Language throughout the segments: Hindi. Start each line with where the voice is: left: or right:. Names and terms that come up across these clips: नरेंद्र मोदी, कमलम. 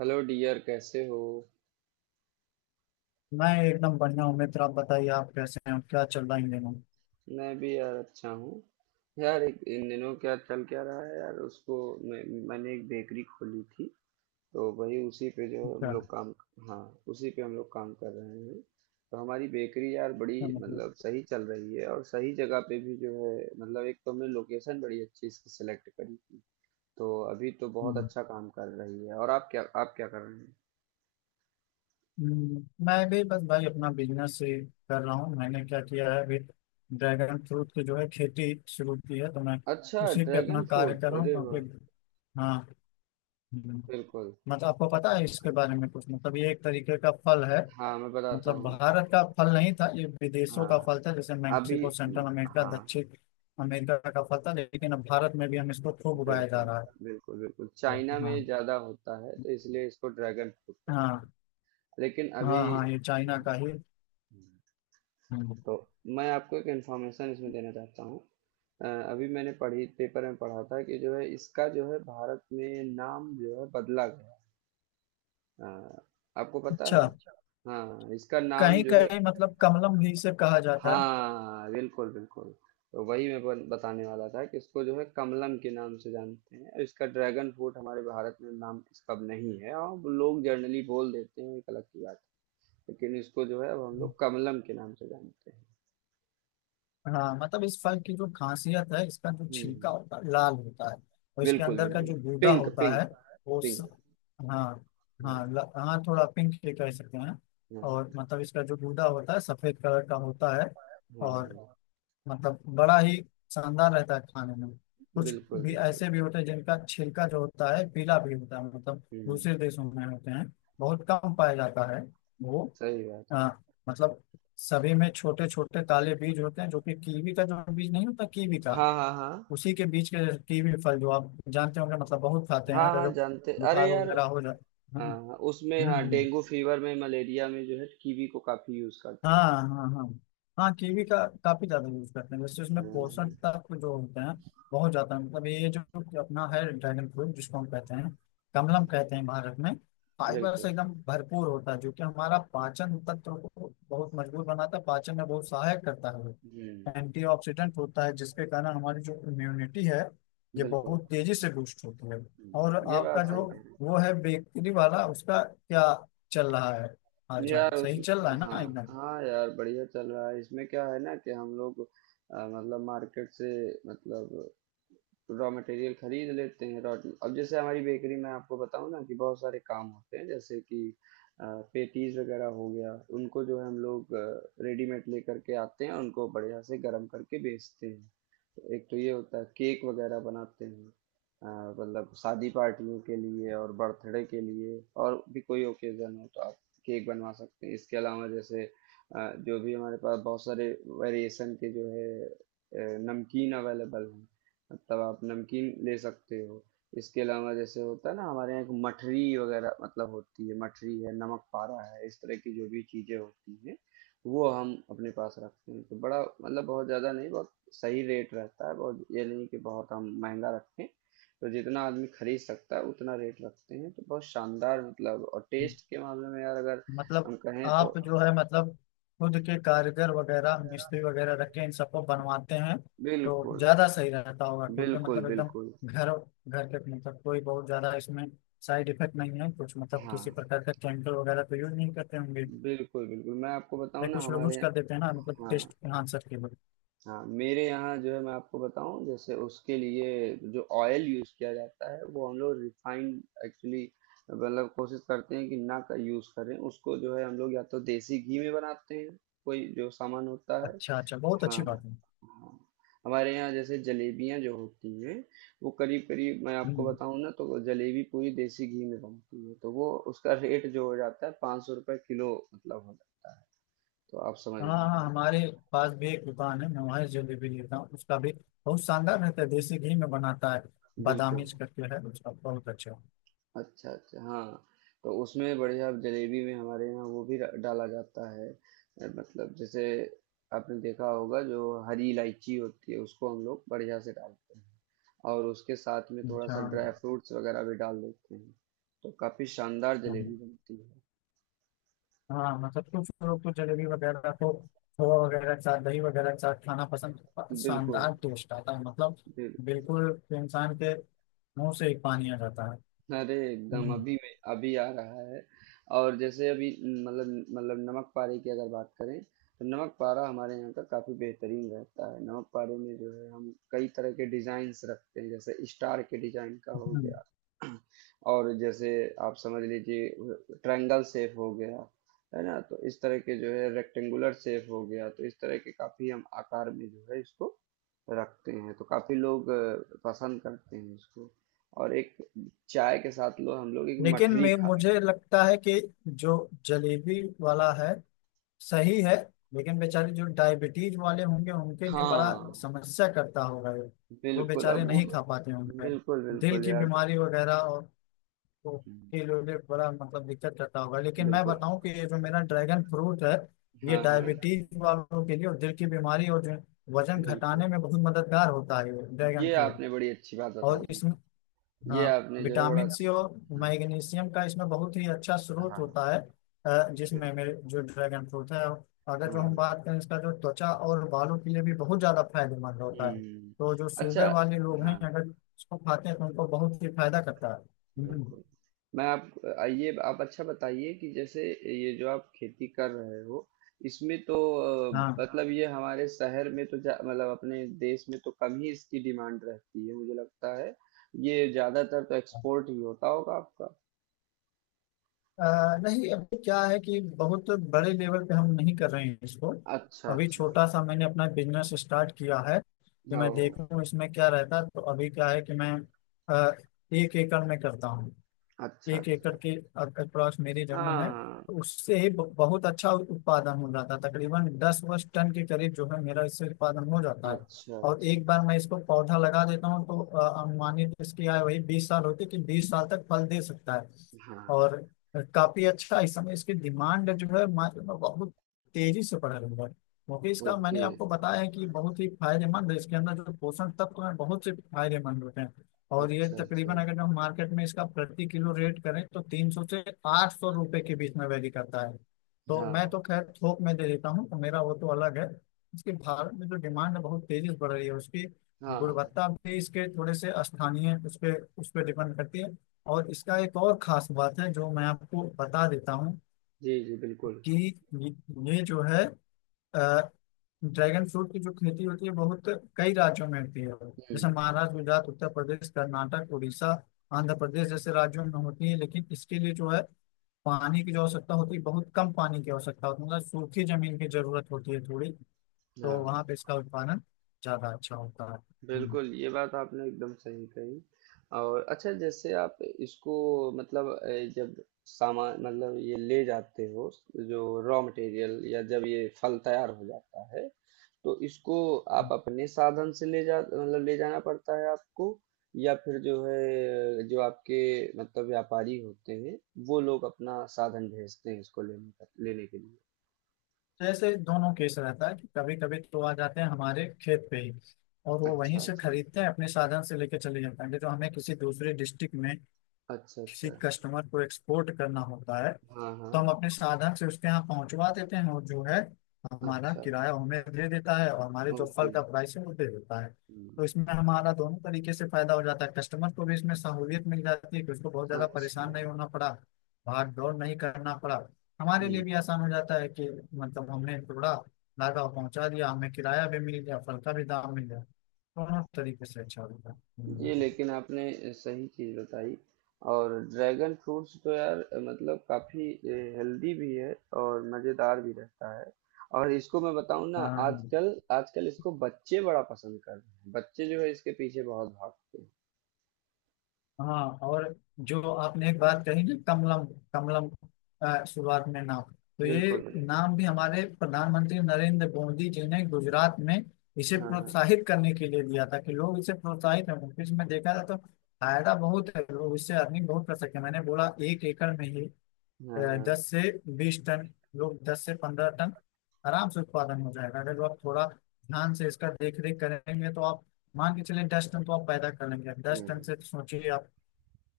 right: हेलो डियर, कैसे हो?
left: मैं एकदम बढ़िया हूँ मित्र। आप बताइए, आप कैसे हैं? क्या चल रहा है इन दिनों?
right: मैं भी यार अच्छा हूँ। यार, एक इन दिनों क्या चल क्या रहा है यार? उसको मैं मैंने एक बेकरी खोली थी। तो वही उसी पे जो हम
left: क्या?
right: लोग काम हाँ, उसी पे हम लोग काम कर रहे हैं। तो हमारी बेकरी यार बड़ी
left: क्या
right: मतलब
left: मतलब?
right: सही चल रही है, और सही जगह पे भी जो है, मतलब एक तो हमने लोकेशन बड़ी अच्छी इसकी सेलेक्ट करी। तो अभी तो बहुत
left: हम्म,
right: अच्छा काम कर रही है। और आप क्या कर रहे हैं?
left: मैं भी बस भाई अपना बिजनेस ही कर रहा हूँ। मैंने क्या किया है, अभी ड्रैगन फ्रूट की जो है खेती शुरू की है, तो मैं
right: अच्छा,
left: उसी पे
right: ड्रैगन
left: अपना कार्य कर
right: फ्रूट,
left: रहा हूँ,
right: अरे वाह!
left: क्योंकि हाँ। हम्म,
right: बिल्कुल।
left: मतलब आपको पता है इसके बारे में कुछ? मतलब ये एक तरीके का फल है।
right: हाँ, मैं बताता
left: मतलब
right: हूँ।
left: भारत का फल नहीं था ये, विदेशों का
right: हाँ,
left: फल था, जैसे
right: अभी,
left: मैक्सिको, सेंट्रल अमेरिका,
right: हाँ।
left: दक्षिण अमेरिका का फल था, लेकिन अब भारत में भी हम इसको खूब उगाया जा
right: बिल्कुल
left: रहा
right: बिल्कुल। बिल्कुल,
left: है।
right: चाइना में
left: हाँ,
right: ज़्यादा होता है तो इसलिए इसको ड्रैगन फ्रूट कहते हैं।
left: हाँ,
right: लेकिन
left: हाँ।
right: अभी,
left: हाँ, ये चाइना
right: हाँ।
left: का ही। हम्म।
right: तो मैं आपको एक इन्फॉर्मेशन इसमें देना चाहता हूँ। अ, अभी मैंने पढ़ी पेपर में पढ़ा था कि जो है इसका जो है भारत में नाम जो है बदला गया। अ, आपको पता
left: अच्छा।
right: है? हाँ, इसका नाम
left: कहीं
right: जो है।
left: कहीं मतलब कमलम भी इसे कहा जाता है।
right: हाँ, बिल्कुल बिल्कुल। तो वही मैं बताने वाला था कि इसको जो है कमलम के नाम से जानते हैं। इसका ड्रैगन फ्रूट हमारे भारत में नाम इसका नहीं है, और वो लोग जनरली बोल देते हैं एक अलग की बात है। लेकिन इसको जो है अब हम
left: हम्म।
right: लोग कमलम के नाम से जानते हैं।
left: हाँ, मतलब इस फल की जो खासियत है, इसका जो
right: हम्म
left: छिलका
right: हम्म।
left: होता है लाल होता है, और इसके
right: बिल्कुल
left: अंदर का
right: बिल्कुल।
left: जो गूदा
right: पिंक
left: होता है
right: पिंक।
left: वो स...
right: पिंक।
left: हाँ, हाँ,
right: हाँ
left: हाँ, थोड़ा पिंक भी कह सकते हैं। और
right: हाँ
left: मतलब इसका जो गूदा होता है सफेद कलर का होता है,
right: हाँ।
left: और
right: हाँ।
left: मतलब बड़ा ही शानदार रहता है खाने में। कुछ
right: बिल्कुल
left: भी
right: बिल्कुल।
left: ऐसे भी होते हैं जिनका छिलका जो होता है पीला भी होता है, मतलब
right: हम्म।
left: दूसरे देशों में होते हैं, बहुत कम पाया जाता है वो।
right: सही बात
left: आ,
right: है।
left: मतलब सभी में छोटे छोटे काले बीज होते हैं, जो कि कीवी का जो बीज नहीं होता, कीवी का
right: हाँ हाँ हाँ।
left: उसी के बीज के जैसे। कीवी फल जो आप जानते होंगे, मतलब बहुत खाते हैं
right: हाँ
left: अगर
right: हाँ,
left: जो
right: जानते, अरे
left: बुखार
right: यार।
left: वगैरह हो जाए। हम्म,
right: हाँ, उसमें, हाँ,
left: हम्म,
right: डेंगू फीवर में, मलेरिया में जो है, कीवी को काफी यूज करते हैं।
left: हाँ, हाँ, हाँ। हाँ, कीवी का काफी ज्यादा यूज करते हैं, वैसे उसमें पोषण
right: हम्म।
left: तत्व जो होते हैं बहुत ज्यादा है। मतलब ये जो अपना है ड्रैगन फ्रूट, जिसको हम कहते हैं,
right: हम्म।
left: कमलम कहते हैं भारत में, फाइबर से
right: बिल्कुल।
left: एकदम भरपूर होता है, जो कि हमारा पाचन तंत्र को बहुत मजबूत बनाता है, पाचन में बहुत सहायक करता है।
right: हम्म।
left: एंटीऑक्सीडेंट होता है, जिसके कारण हमारी जो इम्यूनिटी है ये
right: बिल्कुल।
left: बहुत तेजी से बूस्ट होती है। और
right: हम्म। ये
left: आपका
right: बात सही
left: जो
right: कह रहे
left: वो है बेकरी वाला, उसका क्या चल रहा है? हाल
right: हैं
left: चाल
right: यार। उस
left: सही चल रहा है
right: हाँ
left: ना, एकदम?
right: हाँ यार, बढ़िया चल रहा है। इसमें क्या है ना कि हम लोग मतलब मार्केट से, मतलब रॉ मटेरियल खरीद लेते हैं। रॉ अब जैसे हमारी बेकरी में आपको बताऊं ना कि बहुत सारे काम होते हैं, जैसे कि पेटीज वगैरह हो गया। उनको जो है हम लोग रेडीमेड लेकर के आते हैं, उनको बढ़िया से गर्म करके बेचते हैं। एक तो ये होता है, केक वगैरह बनाते हैं। अ, मतलब शादी पार्टियों के लिए और बर्थडे के लिए, और भी कोई ओकेजन हो तो आप केक बनवा सकते हैं। इसके अलावा जैसे, जो भी हमारे पास बहुत सारे वेरिएशन के जो है नमकीन अवेलेबल हैं, मतलब आप नमकीन ले सकते हो। इसके अलावा जैसे होता है ना, हमारे यहाँ एक मठरी वगैरह मतलब होती है, मठरी है, नमक पारा है, इस तरह की जो भी चीज़ें होती हैं वो हम अपने पास रखते हैं। तो बड़ा, मतलब बहुत ज़्यादा नहीं, बहुत सही रेट रहता है, बहुत ये नहीं कि बहुत हम महंगा रखते हैं। तो जितना आदमी खरीद सकता है उतना रेट रखते हैं। तो बहुत शानदार, मतलब, और टेस्ट के मामले में यार अगर
left: मतलब
right: हम कहें तो
left: आप जो है मतलब खुद के कारीगर वगैरह, मिस्त्री वगैरह रख के इन सबको बनवाते हैं, तो
right: बिल्कुल।
left: ज्यादा सही रहता होगा, क्योंकि
right: बिल्कुल
left: मतलब एकदम
right: बिल्कुल।
left: घर घर के, मतलब कोई बहुत ज्यादा इसमें साइड इफेक्ट नहीं है कुछ, मतलब किसी
right: हाँ,
left: प्रकार का केमिकल वगैरह तो यूज नहीं करते होंगे,
right: बिल्कुल बिल्कुल, मैं आपको बताऊं
left: या
right: ना,
left: कुछ लोग
right: हमारे
left: यूज कर
right: यहाँ।
left: देते हैं ना, मतलब
right: हाँ।
left: टेस्ट एनहांसर के लिए।
right: हाँ, मेरे यहाँ जो है, मैं आपको बताऊं, जैसे उसके लिए जो ऑयल यूज किया जाता है वो हम लोग रिफाइंड एक्चुअली, मतलब कोशिश करते हैं कि ना का यूज करें। उसको जो है हम लोग या तो देसी घी में बनाते हैं, कोई जो सामान होता है।
left: अच्छा अच्छा, बहुत अच्छी
right: हाँ।
left: बात है।
right: हाँ, हमारे यहाँ जैसे जलेबियाँ जो होती हैं, वो करीब करीब, मैं आपको
left: हम्म।
right: बताऊं ना, तो जलेबी पूरी देसी घी में बनती है। तो वो उसका रेट जो हो जाता है 500 रुपये किलो मतलब हो जाता है। तो आप समझ
left: हाँ, हाँ,
right: लीजिए।
left: हमारे पास भी एक दुकान है, मैं वहाँ जलेबी लेता हूँ, उसका भी बहुत शानदार रहता है, देसी घी में बनाता है, बादामी
right: बिल्कुल।
left: करके है उसका बहुत अच्छा।
right: अच्छा अच्छा। हाँ, तो उसमें, बढ़िया जलेबी में हमारे यहाँ वो भी डाला जाता है। मतलब जैसे, आपने देखा होगा जो हरी इलायची होती है उसको हम लोग बढ़िया से डालते हैं, और उसके साथ में थोड़ा
left: अच्छा।
right: सा ड्राई फ्रूट्स वगैरह भी डाल देते हैं। तो काफी शानदार
left: हम्म,
right: जलेबी बनती
left: हाँ, मतलब कुछ लोग तो जलेबी वगैरह को खोआ वगैरह के साथ, दही वगैरह के साथ खाना पसंद,
right: है। बिल्कुल।
left: शानदार टेस्ट आता है, मतलब
right: बिल-
left: बिल्कुल इंसान के मुंह से ही पानी आ जाता है।
right: अरे एकदम,
left: हम्म,
right: अभी में अभी आ रहा है। और जैसे अभी मतलब, नमक पारे की अगर बात करें, तो नमक पारा हमारे यहाँ का काफ़ी बेहतरीन रहता है। नमक पारे में जो है हम कई तरह के डिज़ाइंस रखते हैं, जैसे स्टार के डिज़ाइन का हो
left: हम्म।
right: गया, और जैसे आप समझ लीजिए, ट्रायंगल शेप हो गया, है ना? तो इस तरह के जो है, रेक्टेंगुलर शेप हो गया, तो इस तरह के काफ़ी हम आकार में जो है इसको रखते हैं। तो काफ़ी लोग पसंद करते हैं इसको, और एक चाय के साथ लो, हम लोग एक
left: लेकिन
right: मठरी
left: मैं,
right: खा रहे
left: मुझे
right: हैं।
left: लगता है कि जो जलेबी वाला है सही है, लेकिन बेचारे जो डायबिटीज वाले होंगे उनके लिए बड़ा
right: हाँ।
left: समस्या करता होगा ये, वो
right: बिल्कुल, अब
left: बेचारे
right: वो,
left: नहीं खा पाते होंगे।
right: बिल्कुल
left: दिल
right: बिल्कुल
left: की
right: यार।
left: बीमारी वगैरह और तो के लिए बड़ा मतलब दिक्कत करता होगा। लेकिन मैं
right: बिल्कुल।
left: बताऊं कि ये जो मेरा ड्रैगन फ्रूट है, ये
right: हाँ हाँ।
left: डायबिटीज वालों के लिए और दिल की बीमारी, और जो वजन घटाने
right: बिल्कुल,
left: में बहुत मददगार होता है ये ड्रैगन
right: ये
left: फ्रूट।
right: आपने बड़ी अच्छी बात बता
left: और
right: दी
left: इसमें
right: है। ये
left: हाँ,
right: आपने जो है बड़ा
left: विटामिन सी
right: अच्छा,
left: और
right: हाँ।
left: मैग्नीशियम का इसमें बहुत ही अच्छा स्रोत
right: हाँ,
left: होता है। जिसमें
right: बिल्कुल।
left: मेरे जो ड्रैगन फ्रूट है, अगर जो हम
right: हाँ।
left: बात करें, इसका जो त्वचा और बालों के लिए भी बहुत ज्यादा फायदेमंद होता है,
right: हम्म।
left: तो जो शुगर
right: अच्छा।
left: वाले लोग हैं
right: हाँ।
left: अगर इसको खाते हैं तो उनको बहुत ही फायदा करता है। हम्म,
right: बिल्कुल। मैं आप आइए, आप अच्छा बताइए कि जैसे, ये जो आप खेती कर रहे हो, इसमें तो
left: हाँ।
right: मतलब ये हमारे शहर में तो मतलब अपने देश में तो कम ही इसकी डिमांड रहती है, मुझे लगता है। ये ज्यादातर तो एक्सपोर्ट ही होता होगा आपका।
left: अ, नहीं, अभी क्या है कि बहुत बड़े लेवल पे हम नहीं कर रहे हैं इसको,
right: अच्छा
left: अभी
right: अच्छा।
left: छोटा सा मैंने अपना बिजनेस स्टार्ट किया है कि मैं
right: ओ।
left: देखूं इसमें क्या रहता है। तो अभी क्या है कि मैं अ, 1 एकड़ में करता हूँ,
right: अच्छा
left: 1 एकड़
right: अच्छा।
left: के अक्रॉस मेरी जमीन है,
right: हाँ।
left: तो उससे ही बहुत अच्छा उत्पादन हो जाता है, तकरीबन 10 वर्ष टन के करीब जो है मेरा इससे उत्पादन हो जाता है।
right: अच्छा
left: और
right: अच्छा।
left: एक बार मैं इसको पौधा लगा देता हूँ, तो अनुमानित इसकी आयु वही 20 साल होती है, कि 20 साल तक फल दे सकता है।
right: हाँ।
left: और काफी अच्छा इस समय इसकी डिमांड जो है मार्केट में बहुत तेजी से बढ़ रही है, क्योंकि इसका मैंने
right: ओके।
left: आपको बताया है कि बहुत ही फायदेमंद है, इसके अंदर जो पोषण तत्व हैं बहुत से फायदेमंद होते हैं। और ये
right: अच्छा
left: तकरीबन
right: अच्छा।
left: अगर हम मार्केट में इसका प्रति किलो रेट करें तो 300 से 800 रुपए के बीच में वैरी करता है। तो मैं
right: हाँ।
left: तो खैर थोक में दे देता हूँ, तो मेरा वो तो अलग है। इसकी भारत में जो डिमांड है बहुत तेजी से बढ़ रही है। उसकी
right: हाँ।
left: गुणवत्ता भी इसके थोड़े से स्थानीय उस पे डिपेंड करती है। और इसका एक और खास बात है जो मैं आपको बता देता हूँ
right: जी जी, बिल्कुल।
left: कि ये जो है अ, ड्रैगन फ्रूट की जो खेती होती है बहुत कई राज्यों में होती है, जैसे
right: हम्म।
left: महाराष्ट्र, गुजरात, उत्तर प्रदेश, कर्नाटक, उड़ीसा, आंध्र प्रदेश जैसे राज्यों में होती है। लेकिन इसके लिए जो है पानी की जो आवश्यकता होती है, बहुत कम पानी की आवश्यकता होती है, मतलब सूखी जमीन की जरूरत होती है थोड़ी, तो
right: हाँ।
left: वहां पे इसका उत्पादन ज्यादा अच्छा होता है। हम्म।
right: बिल्कुल, ये बात आपने एकदम सही कही। और अच्छा, जैसे आप इसको, मतलब जब सामान, मतलब ये ले जाते हो, जो रॉ मटेरियल, या जब ये फल तैयार हो जाता है, तो इसको आप अपने साधन से ले जा, मतलब ले जाना पड़ता है आपको, या फिर जो है, जो आपके मतलब व्यापारी होते हैं, वो लोग अपना साधन भेजते हैं इसको लेने लेने के लिए।
left: जैसे दोनों केस रहता है, कि कभी कभी तो आ जाते हैं हमारे खेत पे ही, और वो वहीं
right: अच्छा
left: से
right: अच्छा।
left: खरीदते हैं, अपने साधन से लेके चले जाते हैं। तो हमें किसी दूसरे डिस्ट्रिक्ट में
right: अच्छा
left: किसी
right: अच्छा।
left: कस्टमर को एक्सपोर्ट करना होता है,
right: हाँ हाँ।
left: तो हम अपने साधन से उसके यहाँ पहुंचवा देते हैं, और जो है हमारा
right: अच्छा।
left: किराया वो हमें दे देता है और हमारे जो फल
right: ओके।
left: का प्राइस है वो दे देता है। तो
right: हम्म।
left: इसमें हमारा दोनों तरीके से फायदा हो जाता है, कस्टमर को भी इसमें सहूलियत मिल जाती है कि उसको बहुत ज्यादा परेशान
right: अच्छा।
left: नहीं होना पड़ा, भाग दौड़ नहीं करना पड़ा। हमारे लिए
right: हम्म।
left: भी आसान हो जाता है कि मतलब हमने टुकड़ा लागा और पहुंचा दिया, हमें किराया भी मिल गया, फल का भी दाम मिल गया, दोनों तरीके से अच्छा होता है।
right: ये
left: तो,
right: लेकिन आपने सही चीज बताई, और ड्रैगन फ्रूट्स तो यार, मतलब काफी हेल्दी भी है, और मजेदार भी रहता है। और इसको मैं बताऊं ना,
left: हाँ,
right: आजकल आजकल इसको बच्चे बड़ा पसंद कर रहे हैं, बच्चे जो है इसके पीछे बहुत भागते हैं।
left: हाँ, और जो आपने एक बात कही ना, कमलम, कमलम शुरुआत में नाम, तो ये
right: बिल्कुल बिल्कुल।
left: नाम भी हमारे प्रधानमंत्री नरेंद्र मोदी जी ने गुजरात में इसे
right: हाँ हाँ
left: प्रोत्साहित करने के लिए दिया था कि लोग इसे प्रोत्साहित हों, क्योंकि इसमें देखा जाए तो फायदा बहुत है, लोग इससे अर्निंग बहुत कर सकते हैं। मैंने बोला 1 एकड़ में ही
right: हाँ। हाँ।
left: 10 से 20 टन, लोग 10 से 15 टन आराम से उत्पादन हो जाएगा, अगर लोग थोड़ा ध्यान से इसका देख रेख करेंगे तो। आप मान के चलिए 10 टन तो आप पैदा कर लेंगे, 10 टन
right: हम्म।
left: से सोचिए आप,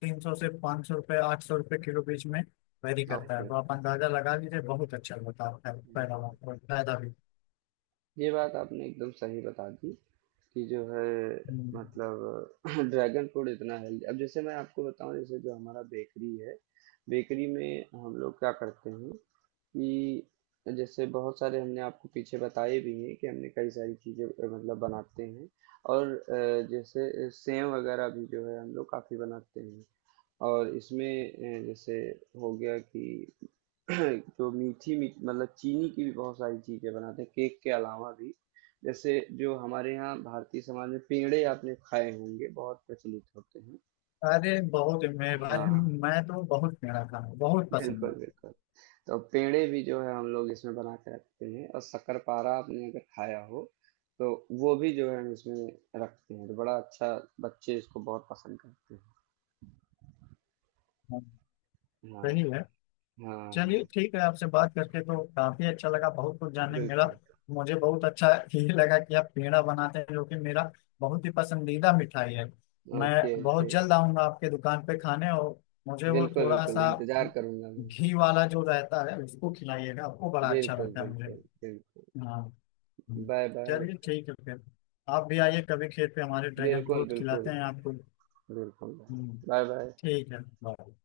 left: 300 से 500 रुपये, 800 रुपये किलो बीच में वेरी करता है,
right: ओके,
left: तो आप अंदाजा लगा लीजिए, बहुत अच्छा होता है पैदावार और फायदा भी।
right: ये बात आपने एकदम सही बता दी कि जो है,
left: हम्म।
right: मतलब ड्रैगन फ्रूट इतना हेल्दी। अब जैसे मैं आपको बताऊं, जैसे जो हमारा बेकरी है, बेकरी में हम लोग क्या करते हैं कि जैसे बहुत सारे हमने आपको पीछे बताए भी हैं कि हमने कई सारी चीज़ें मतलब बनाते हैं, और जैसे सेव वगैरह भी जो है हम लोग काफ़ी बनाते हैं। और इसमें जैसे हो गया कि, जो मीठी मी मतलब चीनी की भी बहुत सारी चीज़ें बनाते हैं केक के अलावा भी, जैसे जो हमारे यहाँ भारतीय समाज में पेड़े आपने खाए होंगे, बहुत प्रचलित होते हैं।
left: अरे बहुत, मैं भाई,
right: हाँ।
left: मैं तो बहुत, मेरा खाना बहुत
right: बिल्कुल
left: पसंद है।
right: बिल्कुल। तो पेड़े भी जो है हम लोग इसमें बना के रखते हैं, और शक्करपारा आपने अगर खाया हो, तो वो भी जो है हम इसमें रखते हैं। तो बड़ा अच्छा, बच्चे इसको बहुत पसंद करते
left: हाँ,
right: हैं। हाँ
left: सही है।
right: हाँ।
left: चलिए
right: हाँ।
left: ठीक है, आपसे बात करके तो काफी अच्छा लगा, बहुत कुछ जानने को मिला।
right: बिल्कुल।
left: मुझे बहुत अच्छा ये लगा कि आप पेड़ा बनाते हैं, जो कि मेरा बहुत ही पसंदीदा मिठाई है। मैं
right: ओके
left: बहुत
right: ओके।
left: जल्द आऊंगा आपके दुकान पे खाने, और मुझे वो
right: बिल्कुल
left: थोड़ा
right: बिल्कुल,
left: सा
right: इंतजार करूंगा मैं।
left: घी वाला जो रहता है उसको खिलाइएगा, आपको बड़ा अच्छा
right: बिल्कुल
left: लगता है मुझे।
right: बिल्कुल बिल्कुल।
left: हाँ। हम्म।
right: Bye bye.
left: चलिए ठीक है फिर, आप भी आइए कभी, खेत पे हमारे ड्रैगन
right: बिल्कुल
left: फ्रूट खिलाते
right: बिल्कुल।
left: हैं आपको।
right: बिल्कुल।
left: हम्म,
right: बाय बाय।
left: ठीक है, बाय।